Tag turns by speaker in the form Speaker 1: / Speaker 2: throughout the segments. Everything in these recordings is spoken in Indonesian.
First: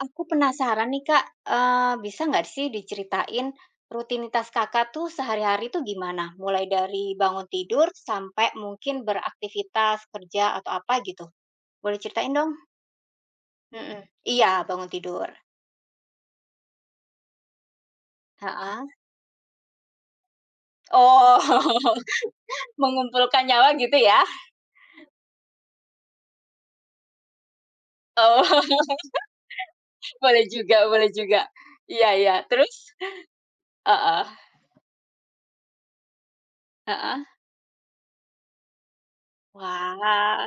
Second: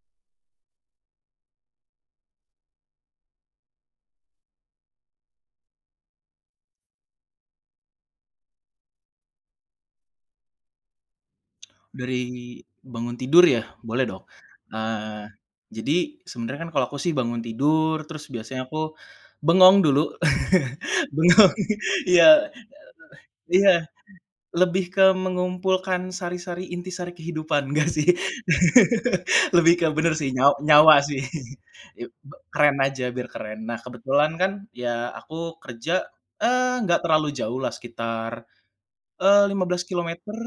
Speaker 1: Aku penasaran nih Kak, eee, bisa nggak sih diceritain rutinitas Kakak tuh sehari-hari tuh gimana? Mulai dari bangun tidur sampai mungkin beraktivitas, kerja atau apa gitu. Boleh ceritain dong?
Speaker 2: Dari bangun tidur ya?
Speaker 1: Mhm
Speaker 2: Boleh dong,
Speaker 1: iya, bangun
Speaker 2: eee,
Speaker 1: tidur.
Speaker 2: jadi sebenarnya kan kalau aku sih bangun tidur, terus biasanya
Speaker 1: Heeh.
Speaker 2: aku bengong dulu.
Speaker 1: Oh.
Speaker 2: Bengong iya,
Speaker 1: mengumpulkan nyawa
Speaker 2: iya.
Speaker 1: gitu ya?
Speaker 2: Lebih ke mengumpulkan sari-sari, intisari kehidupan enggak sih,
Speaker 1: Oh,
Speaker 2: lebih ke benar sih,
Speaker 1: boleh
Speaker 2: nyaw
Speaker 1: juga
Speaker 2: nyawa
Speaker 1: boleh
Speaker 2: sih,
Speaker 1: juga,
Speaker 2: iya
Speaker 1: iya iya,
Speaker 2: be keren
Speaker 1: terus?
Speaker 2: aja, biar keren. Nah
Speaker 1: Heeh.
Speaker 2: kebetulan kan, ya aku kerja, eee, enggak
Speaker 1: Heeh.
Speaker 2: terlalu jauh lah sekitar, eee, lima belas
Speaker 1: Wah,
Speaker 2: kilometer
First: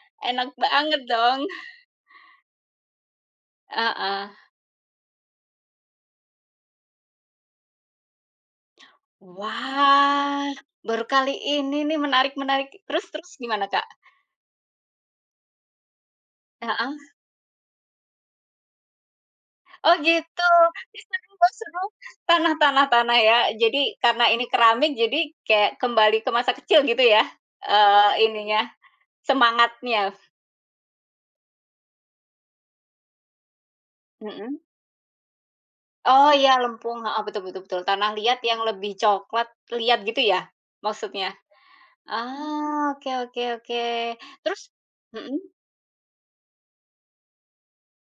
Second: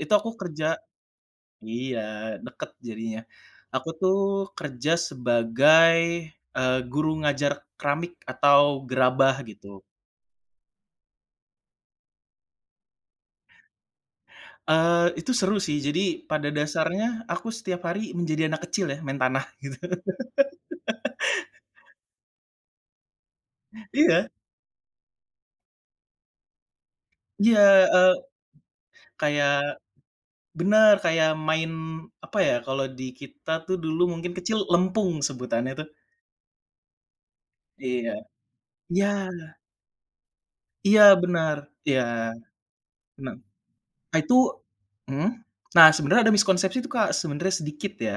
Speaker 2: itu aku
Speaker 1: enak
Speaker 2: kerja
Speaker 1: banget dong?
Speaker 2: iya, dekat jadinya. Aku
Speaker 1: Heeh.
Speaker 2: tuh kerja sebagai, e guru ngajar keramik atau gerabah, gitu.
Speaker 1: Wah, baru kali ini nih, menarik menarik, terus terus gimana Kak?
Speaker 2: Eee, itu seru sih, jadi pada
Speaker 1: Heeh.
Speaker 2: dasarnya aku setiap hari menjadi anak kecil ya, main tanah, gitu.
Speaker 1: Oh, gitu? Ih, seru bang seru, tanah tanah tanah ya. Jadi karena
Speaker 2: Iya.
Speaker 1: ini keramik, jadi kayak kembali ke masa kecil gitu ya,
Speaker 2: Iya, eee,
Speaker 1: eee, ininya,
Speaker 2: kayak
Speaker 1: semangatnya.
Speaker 2: benar, kayak main, apa ya, kalau di kita tuh dulu mungkin kecil
Speaker 1: Mhm.
Speaker 2: lempung, sebutannya tuh.
Speaker 1: Oh, iya lempung, heeh, betul betul betul tanah
Speaker 2: Iya.
Speaker 1: liat yang lebih coklat
Speaker 2: Iya.
Speaker 1: liat gitu ya,
Speaker 2: Iya
Speaker 1: maksudnya?
Speaker 2: benar, iya.
Speaker 1: Ah, oke
Speaker 2: Mhm.
Speaker 1: oke oke,
Speaker 2: Nah itu
Speaker 1: terus?
Speaker 2: mhm?
Speaker 1: Mhm.
Speaker 2: Nah, sebenarnya ada miskonsepsi tuh Kak, sebenarnya sedikit ya,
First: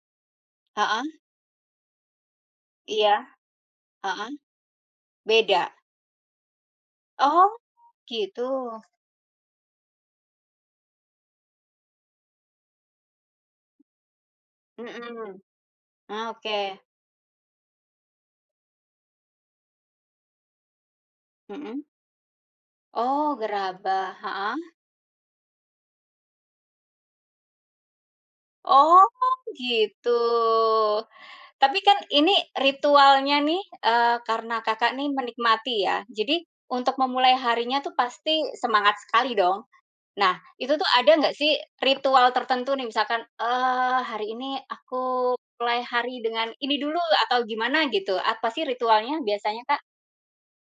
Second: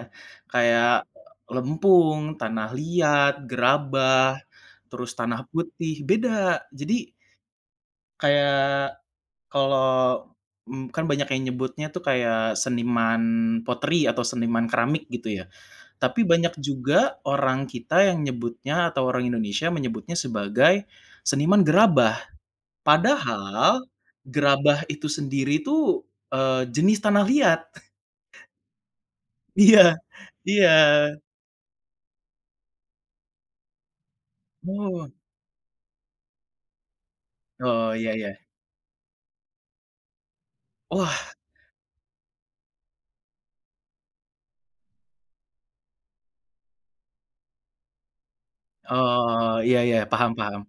Speaker 2: kayak,
Speaker 1: Heeh.
Speaker 2: lempung, tanah
Speaker 1: Iya.
Speaker 2: liat, gerabah,
Speaker 1: Heeh.
Speaker 2: terus tanah
Speaker 1: Beda.
Speaker 2: putih, beda. Jadi
Speaker 1: Oh, gitu?
Speaker 2: kayak, kalau, m kan banyak yang nyebutnya tuh kayak seniman pottery, atau seniman keramik, gitu
Speaker 1: Mhm.
Speaker 2: ya. Tapi
Speaker 1: Ah,
Speaker 2: banyak
Speaker 1: oke.
Speaker 2: juga, orang kita yang nyebutnya atau orang Indonesia menyebutnya sebagai, seniman
Speaker 1: Mhm.
Speaker 2: gerabah.
Speaker 1: Oh,
Speaker 2: Padahal,
Speaker 1: gerabah heeh.
Speaker 2: gerabah itu sendiri tuh, eee, jenis tanah liat.
Speaker 1: Oh,
Speaker 2: Iya,
Speaker 1: gitu?
Speaker 2: iya.
Speaker 1: Tapi kan, ini, ritualnya nih, eee, karena Kakak nih
Speaker 2: Oh.
Speaker 1: menikmati ya. Jadi, untuk memulai harinya
Speaker 2: Oh,
Speaker 1: tuh
Speaker 2: iya iya.
Speaker 1: pasti semangat sekali dong? Nah, itu tuh ada
Speaker 2: Wah.
Speaker 1: nggak sih ritual tertentu nih, misalkan, eee, "Hari ini aku play hari dengan ini dulu," atau gimana gitu, apa sih ritualnya,
Speaker 2: Oh,
Speaker 1: biasanya
Speaker 2: iya
Speaker 1: Kak?
Speaker 2: iya, paham paham.